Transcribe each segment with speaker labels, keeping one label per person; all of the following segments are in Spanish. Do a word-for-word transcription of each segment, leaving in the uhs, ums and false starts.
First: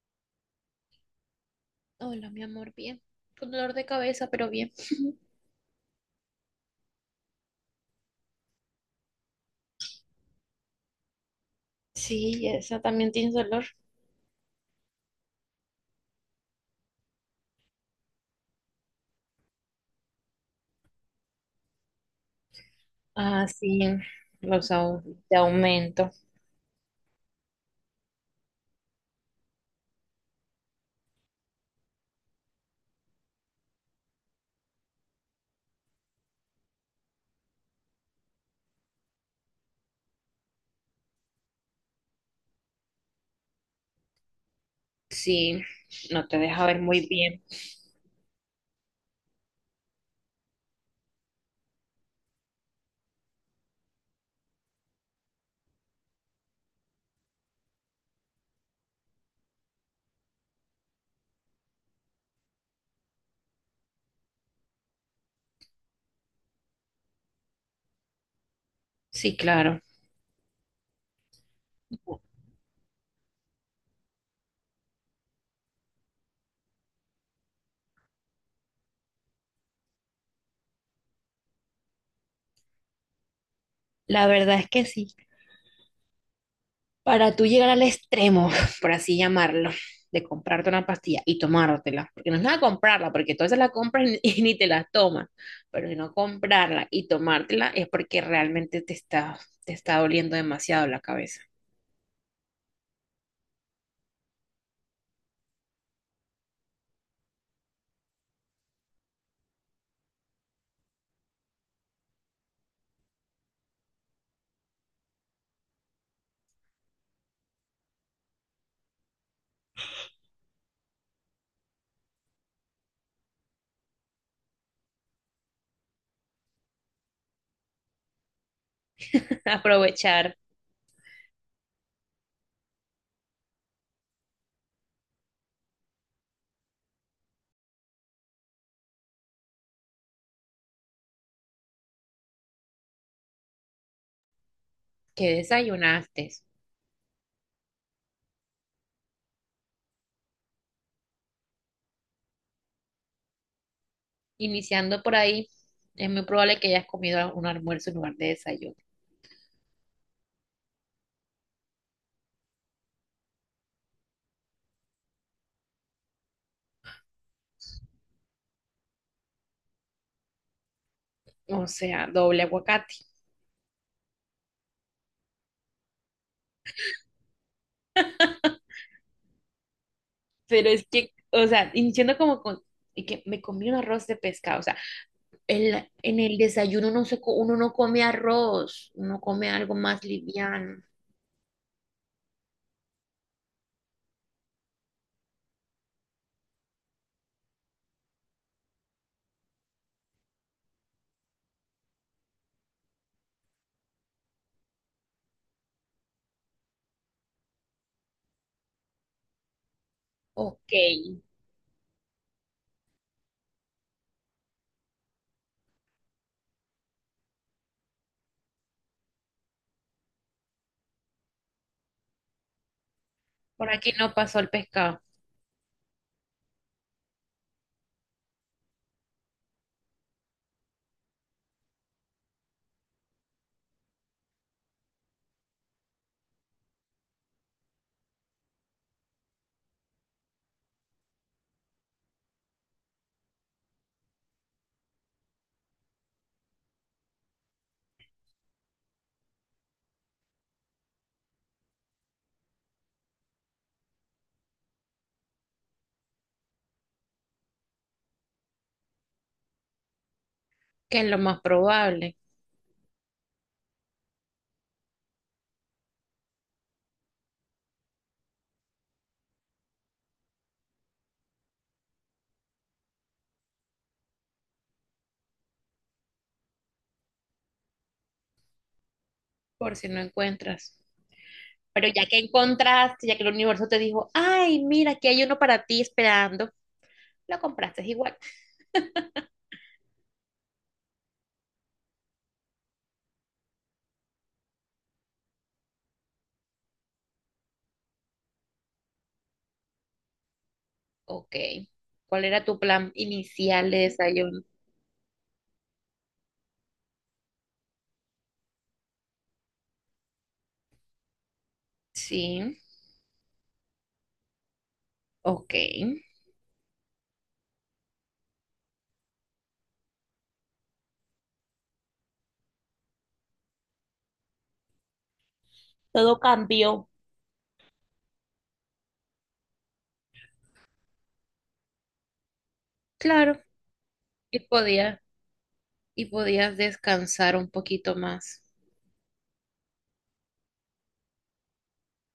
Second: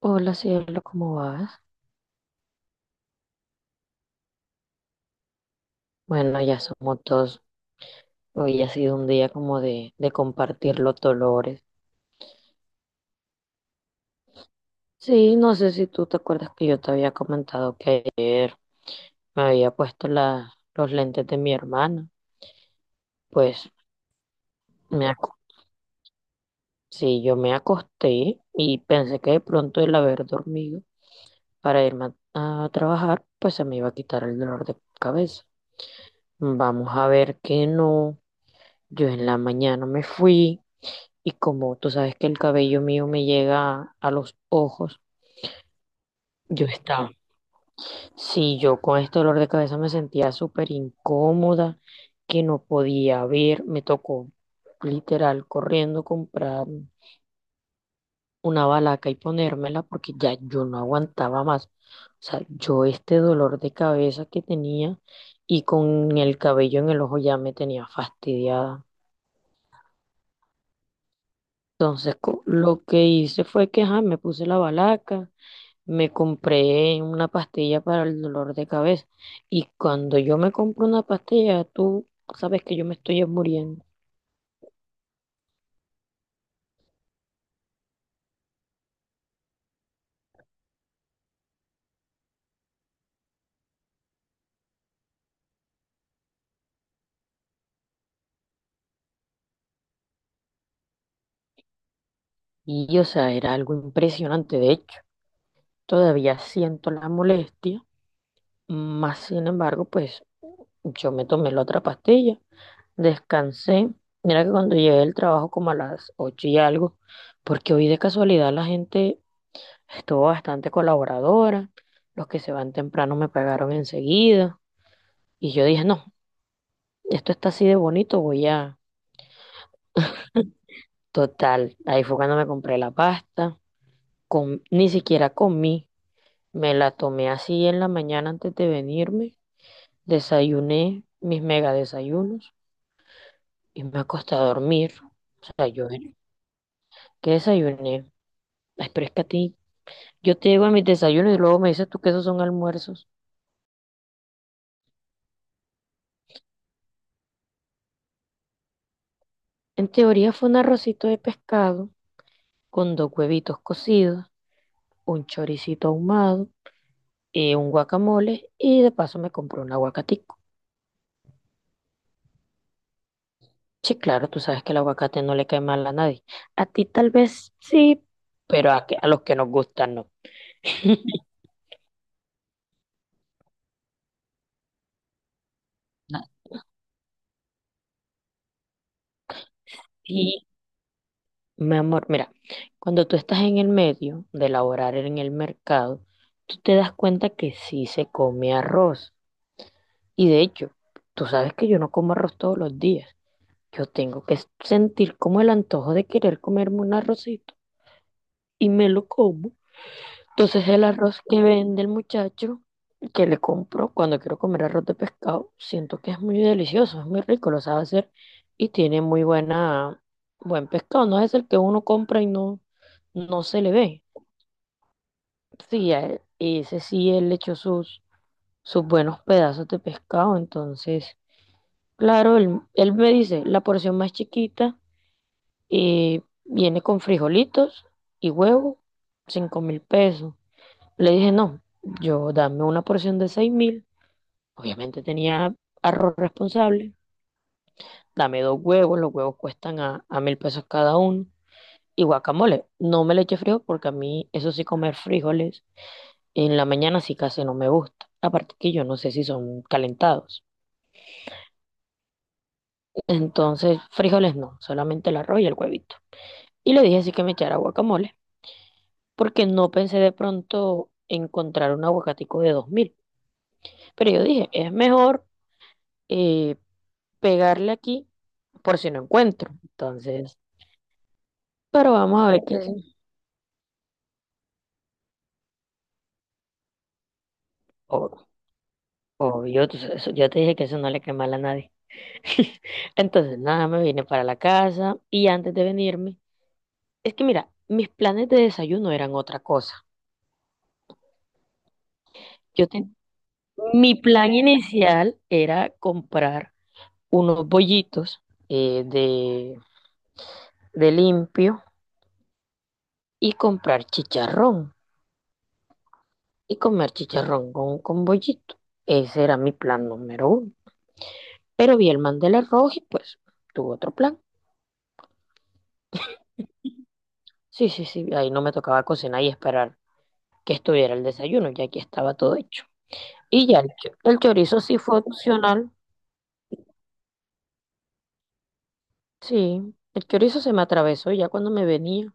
Speaker 1: Hola cielo, ¿cómo vas?
Speaker 2: Hola, mi amor, bien. Con dolor de cabeza, pero bien.
Speaker 1: Bueno, ya somos dos. Hoy ha sido un día como de, de compartir los dolores.
Speaker 2: Sí, esa también tiene dolor.
Speaker 1: Sí, no sé si tú te acuerdas que yo te había comentado que ayer me había puesto la, los lentes de mi hermana.
Speaker 2: Ah,
Speaker 1: Pues
Speaker 2: sí, los au-
Speaker 1: me, ac-
Speaker 2: de aumento.
Speaker 1: sí, yo me acosté y pensé que de pronto el haber dormido para irme a, a trabajar, pues se me iba a quitar el dolor de cabeza. Vamos a ver que no. Yo en la mañana me fui. Y como tú sabes que el cabello mío me llega a los ojos,
Speaker 2: Sí, no te deja
Speaker 1: yo
Speaker 2: ver muy
Speaker 1: estaba,
Speaker 2: bien.
Speaker 1: sí, yo con este dolor de cabeza me sentía súper incómoda, que no podía ver, me tocó literal corriendo comprar una balaca y ponérmela porque ya yo no aguantaba más. O sea, yo este dolor de cabeza que tenía y con el cabello en el ojo ya me tenía fastidiada.
Speaker 2: Sí, claro.
Speaker 1: Entonces, co- lo que hice fue que ajá, me puse la balaca, me compré una pastilla para el dolor de cabeza. Y cuando yo me compro una pastilla, tú sabes que yo me estoy muriendo.
Speaker 2: La verdad es que sí. Para tú llegar al extremo, por así llamarlo, de comprarte una pastilla y tomártela, porque no es nada comprarla, porque tú se la compras y, y ni te la tomas, pero si no comprarla y tomártela es porque realmente te está, te está doliendo demasiado la cabeza.
Speaker 1: Y, o sea, era algo impresionante. De hecho, todavía siento la molestia. Más sin embargo, pues yo me tomé la otra pastilla, descansé. Mira que cuando llegué del trabajo como a las ocho y algo, porque hoy de casualidad la gente estuvo bastante colaboradora. Los que se van temprano me pagaron enseguida. Y yo dije, no. Esto está así de bonito, voy a...
Speaker 2: Aprovechar.
Speaker 1: Total, ahí fue cuando me compré la pasta, com- ni siquiera comí, me la tomé así en la mañana antes de venirme, desayuné mis mega desayunos y me acosté a dormir.
Speaker 2: ¿Qué
Speaker 1: O sea, yo,
Speaker 2: desayunaste?
Speaker 1: ¿qué desayuné? Ay, pero es que a ti, yo te digo a mis desayunos y luego me dices tú que esos son almuerzos.
Speaker 2: Iniciando por ahí, es muy probable que hayas comido un almuerzo en lugar de desayuno.
Speaker 1: En teoría fue un arrocito de pescado con dos huevitos cocidos, un choricito ahumado, eh, un guacamole y de paso me compré un aguacate.
Speaker 2: O sea, doble aguacate.
Speaker 1: Sí, claro, tú sabes que el aguacate no le cae mal a nadie. A ti tal vez sí, pero a, que- a los que nos gustan no.
Speaker 2: Pero es que, o sea, iniciando como con, y que me comí un arroz de pescado. O sea, el- en
Speaker 1: A
Speaker 2: el desayuno no se, co- uno no come arroz, uno come algo más
Speaker 1: ti
Speaker 2: liviano.
Speaker 1: mi amor, mira, cuando tú estás en el medio de elaborar en el mercado, tú te das cuenta que sí se come arroz. Y de hecho, tú sabes que yo no como arroz todos los días. Yo tengo que sentir como el antojo de querer comerme un arrocito y me lo como. Entonces
Speaker 2: Ok,
Speaker 1: el arroz que vende el muchacho, que le compro cuando quiero comer arroz de pescado, siento que es muy delicioso, es muy rico, lo sabe hacer y tiene muy buena, buen pescado. No es el que uno compra y no, no se
Speaker 2: por
Speaker 1: le
Speaker 2: aquí
Speaker 1: ve.
Speaker 2: no pasó el pescado,
Speaker 1: Sí, a él- ese sí, él le echó sus, sus buenos pedazos de pescado. Entonces, claro, él, él me dice, la porción más chiquita eh, viene con frijolitos y huevo, cinco mil pesos. Le dije, no, yo dame una porción de seis mil. Obviamente tenía arroz responsable. Dame dos huevos, los huevos cuestan a, a mil pesos cada uno. Y guacamole, no me le eche frijol porque a mí, eso sí, comer frijoles en la mañana sí casi no me gusta. Aparte que yo no sé si son calentados.
Speaker 2: que es lo más probable,
Speaker 1: Entonces, frijoles no, solamente el arroz y el huevito. Y le dije así que me echara guacamole, porque no pensé de pronto encontrar un aguacatico de dos mil. Pero yo dije, es mejor eh, pegarle aquí por si no encuentro.
Speaker 2: por si no
Speaker 1: Entonces,
Speaker 2: encuentras. Pero
Speaker 1: pero
Speaker 2: ya que
Speaker 1: vamos a ver qué.
Speaker 2: encontraste, ya que el universo te dijo, ay, mira, aquí hay uno para ti esperando, lo compraste igual.
Speaker 1: Ob- Obvio, tú sabes, eso- yo te dije que eso no le quema a nadie. Entonces, nada, me vine para la casa y antes de venirme, es que mira, mis planes de desayuno eran otra cosa.
Speaker 2: Ok. ¿Cuál era tu
Speaker 1: Yo
Speaker 2: plan
Speaker 1: ten-
Speaker 2: inicial de
Speaker 1: mi plan
Speaker 2: desayuno?
Speaker 1: inicial era comprar unos bollitos eh, de, de limpio
Speaker 2: Sí,
Speaker 1: y comprar chicharrón
Speaker 2: ok.
Speaker 1: y comer chicharrón con, con bollito. Ese era mi plan número uno. Pero vi el Mandela rojo y pues tuvo otro plan.
Speaker 2: Todo cambió.
Speaker 1: Sí, sí, sí, ahí no me tocaba cocinar y esperar que estuviera el desayuno, ya que estaba todo hecho.
Speaker 2: Claro,
Speaker 1: Y ya el, cho- el
Speaker 2: y
Speaker 1: chorizo sí fue
Speaker 2: podías
Speaker 1: opcional,
Speaker 2: y podías descansar un poquito más
Speaker 1: sí, el chorizo se me atravesó y ya cuando me venía,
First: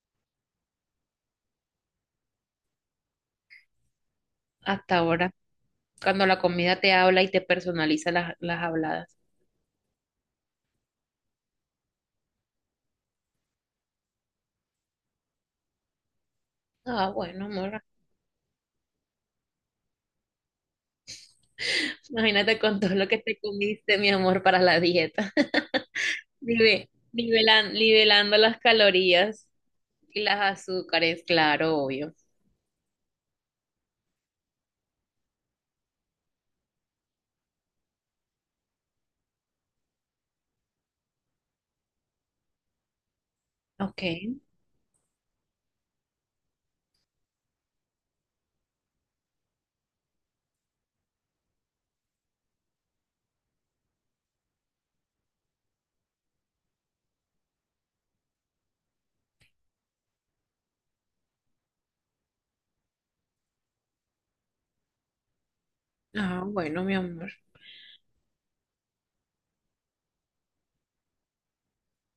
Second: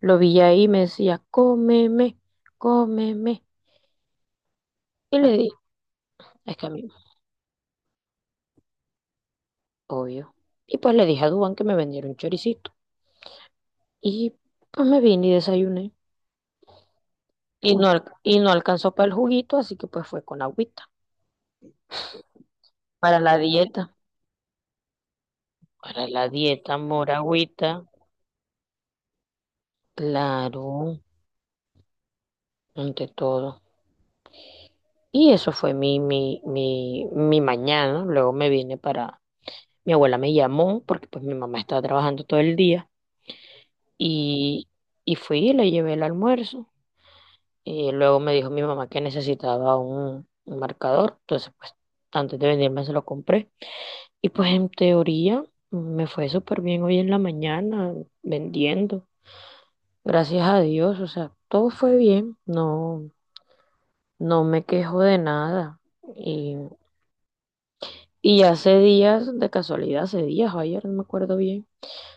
Speaker 1: lo vi ahí y me decía, cómeme, cómeme.
Speaker 2: hasta
Speaker 1: Y
Speaker 2: ahora,
Speaker 1: le dije,
Speaker 2: cuando la
Speaker 1: es que a
Speaker 2: comida
Speaker 1: mí,
Speaker 2: te habla y te personaliza las, las habladas.
Speaker 1: obvio. Y pues le dije a Dubán que me vendiera un choricito. Y pues me vine y desayuné.
Speaker 2: Ah, bueno,
Speaker 1: Y
Speaker 2: amor.
Speaker 1: no, al- y no alcanzó para el juguito, así que pues fue con agüita,
Speaker 2: Imagínate con todo lo que
Speaker 1: para la
Speaker 2: te
Speaker 1: dieta.
Speaker 2: comiste, mi amor, para la dieta.
Speaker 1: Para la dieta
Speaker 2: Nive-
Speaker 1: moragüita,
Speaker 2: nivelan- nivelando las calorías y las
Speaker 1: claro,
Speaker 2: azúcares, claro, obvio.
Speaker 1: ante todo. Y eso fue mi, mi, mi, mi mañana. Luego me vine para, mi abuela me llamó porque pues mi mamá estaba trabajando todo el día
Speaker 2: Ok.
Speaker 1: y, y fui y le llevé el almuerzo. Y luego me dijo mi mamá que necesitaba un, un marcador. Entonces, pues antes de venirme se lo compré. Y pues en teoría me fue súper bien hoy en la mañana vendiendo. Gracias a Dios, o sea, todo fue bien. No, No me quejo de nada.
Speaker 2: Ah,
Speaker 1: Y,
Speaker 2: bueno, mi amor.
Speaker 1: y hace días, de casualidad, hace días o ayer, no me acuerdo bien,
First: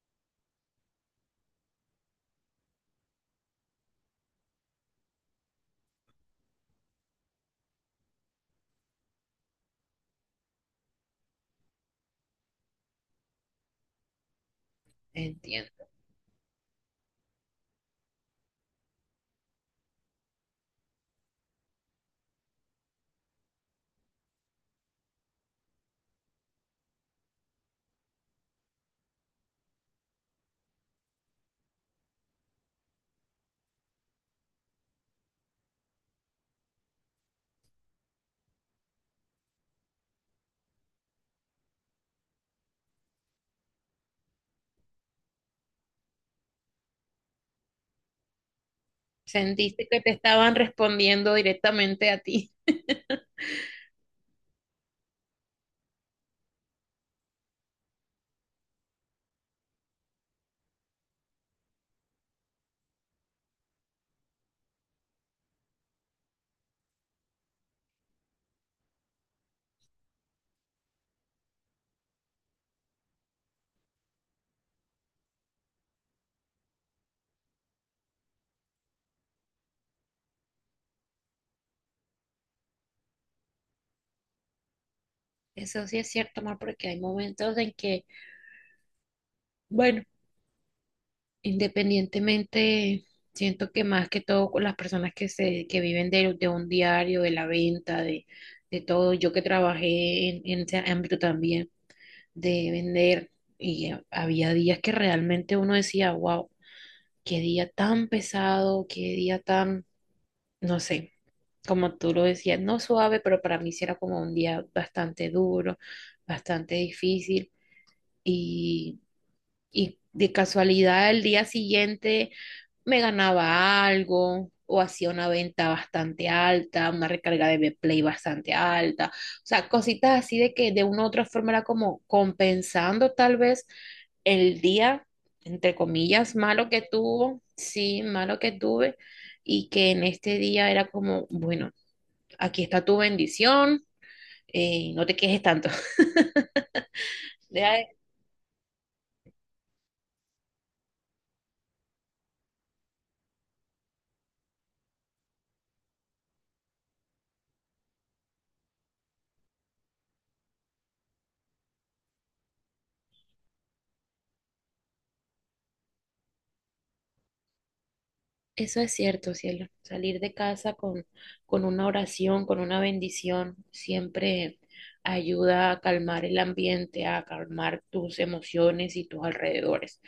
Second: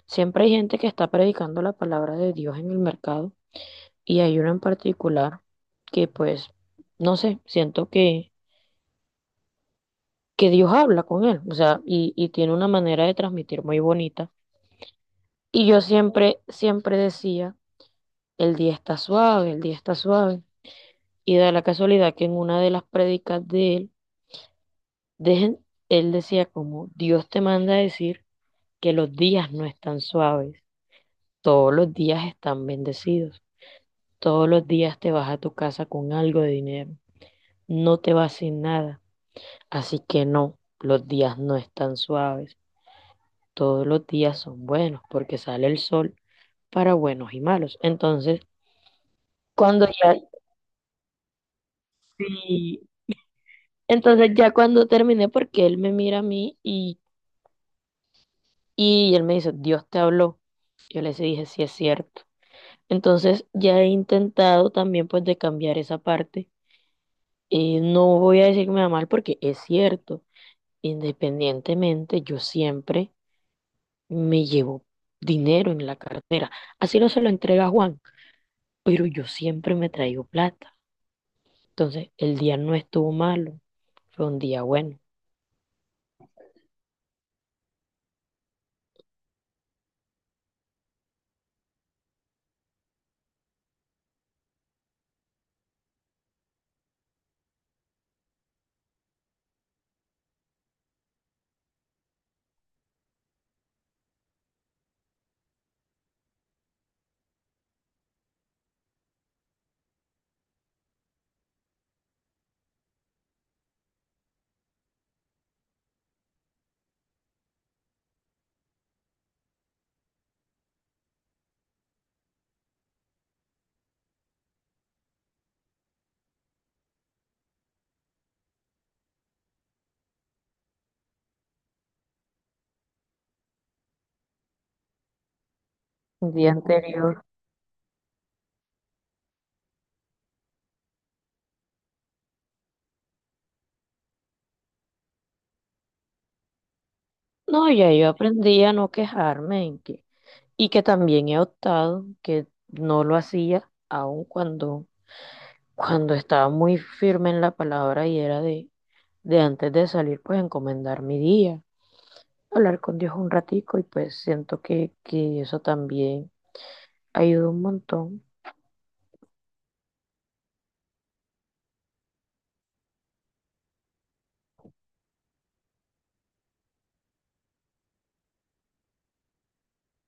Speaker 1: siempre hay gente que está predicando la palabra de Dios en el mercado y hay uno en particular que pues, no sé, siento que, que Dios habla con él, o sea, y, y tiene una manera de transmitir muy bonita. Y yo
Speaker 2: Entiendo.
Speaker 1: siempre, siempre decía, el día está suave, el día está suave. Y da la casualidad que en una de las prédicas de él, dejen, él decía como Dios te manda a decir que los días no están suaves, todos los días están bendecidos, todos los días te vas a tu casa con algo de dinero, no te vas sin nada, así que no, los días no están suaves, todos los días son buenos porque sale el sol para buenos y malos. Entonces, cuando
Speaker 2: Sentiste que te
Speaker 1: ya,
Speaker 2: estaban respondiendo directamente a ti.
Speaker 1: sí, entonces ya cuando terminé, porque él me mira a mí y, y él me dice, Dios te habló. Yo les dije, sí es cierto. Entonces ya he intentado también pues de cambiar esa parte. Y no voy a decir que me va mal porque es cierto, independientemente, yo siempre me llevo dinero en la cartera. Así no se lo entrega a Juan, pero yo siempre me traigo plata. Entonces, el día no estuvo malo, fue un día bueno.
Speaker 2: Eso sí es cierto, amor, porque hay momentos en que, bueno, independientemente, siento que más que todo con las personas que se, que viven de, de un diario, de la venta, de, de todo, yo que trabajé en, en ese ámbito también de vender, y había días que realmente uno decía, wow, qué día tan pesado, qué día tan, no sé, como tú lo decías, no suave, pero para mí sí era como un día bastante duro, bastante difícil y, y de casualidad el día siguiente me ganaba algo o hacía una venta bastante alta, una recarga de play bastante alta, o sea, cositas así de que de una u otra forma era como compensando tal vez el día, entre
Speaker 1: Un
Speaker 2: comillas,
Speaker 1: día
Speaker 2: malo que
Speaker 1: anterior.
Speaker 2: tuvo, sí, malo que tuve y que en este día era como, bueno, aquí está tu bendición, eh, no te quejes tanto.
Speaker 1: No,
Speaker 2: Deja
Speaker 1: ya
Speaker 2: de-
Speaker 1: yo aprendí a no quejarme en que, y que también he optado que no lo hacía, aun cuando, cuando estaba muy firme en la palabra y era de, de antes de salir, pues encomendar mi día, hablar con Dios un ratico y pues siento que, que eso también ayuda un montón.
Speaker 2: Eso es cierto, cielo. Salir de casa con, con una oración, con una bendición, siempre ayuda a calmar el ambiente, a calmar tus emociones y tus alrededores.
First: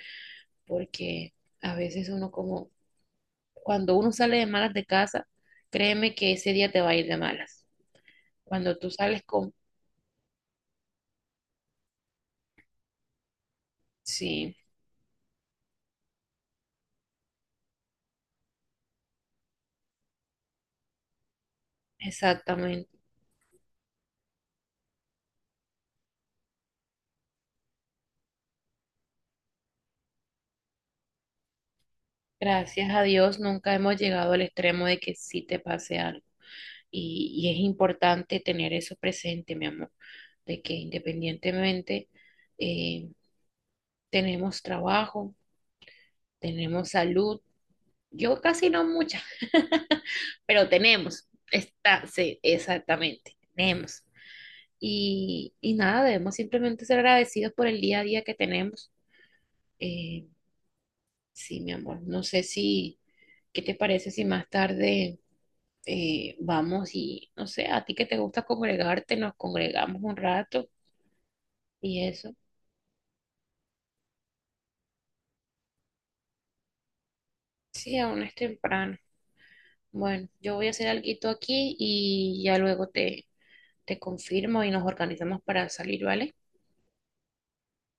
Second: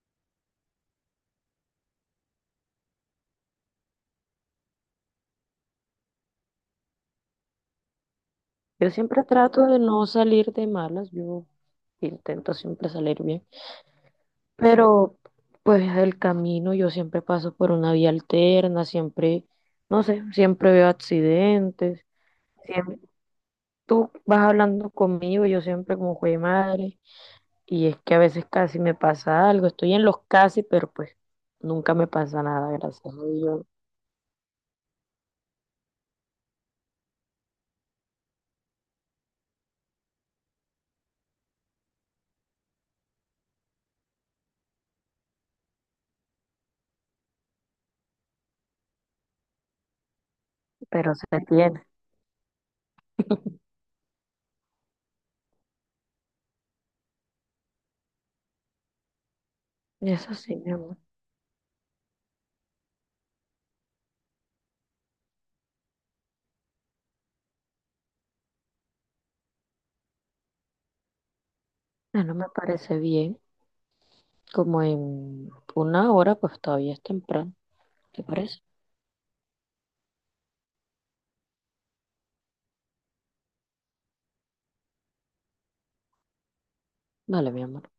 Speaker 2: Porque a veces uno como, cuando uno sale de malas de casa, créeme que ese día te va a ir de malas. Cuando
Speaker 1: Yo
Speaker 2: tú sales
Speaker 1: siempre
Speaker 2: con...
Speaker 1: trato de no salir de malas, yo intento siempre salir bien,
Speaker 2: Sí,
Speaker 1: pero pues el camino yo siempre paso por una vía alterna, siempre, no sé, siempre veo accidentes,
Speaker 2: exactamente.
Speaker 1: siempre, tú vas hablando conmigo, yo siempre como jue madre, y es que a veces casi me pasa algo, estoy en los casi, pero pues nunca me pasa nada,
Speaker 2: Gracias a
Speaker 1: gracias a
Speaker 2: Dios
Speaker 1: Dios,
Speaker 2: nunca hemos llegado al extremo de que sí te pase algo. Y, y es importante tener eso presente, mi amor, de que independientemente eh, tenemos trabajo, tenemos salud. Yo casi no mucha, pero
Speaker 1: pero se
Speaker 2: tenemos.
Speaker 1: tiene.
Speaker 2: Está, sí, exactamente, tenemos. Y, y nada, debemos simplemente ser agradecidos por el día a día que tenemos. Eh,
Speaker 1: Eso sí, mi amor.
Speaker 2: sí, mi amor, no sé si, ¿qué te parece si más tarde eh, vamos y, no sé, a ti que te gusta congregarte, nos congregamos un rato y
Speaker 1: Ah,
Speaker 2: eso?
Speaker 1: no me parece bien. Como en una hora, pues todavía es temprano.
Speaker 2: Sí, aún
Speaker 1: ¿Te
Speaker 2: es
Speaker 1: parece?
Speaker 2: temprano. Bueno, yo voy a hacer alguito aquí y ya luego te, te confirmo y nos organizamos para salir, ¿vale?
Speaker 1: Vale, mi amor.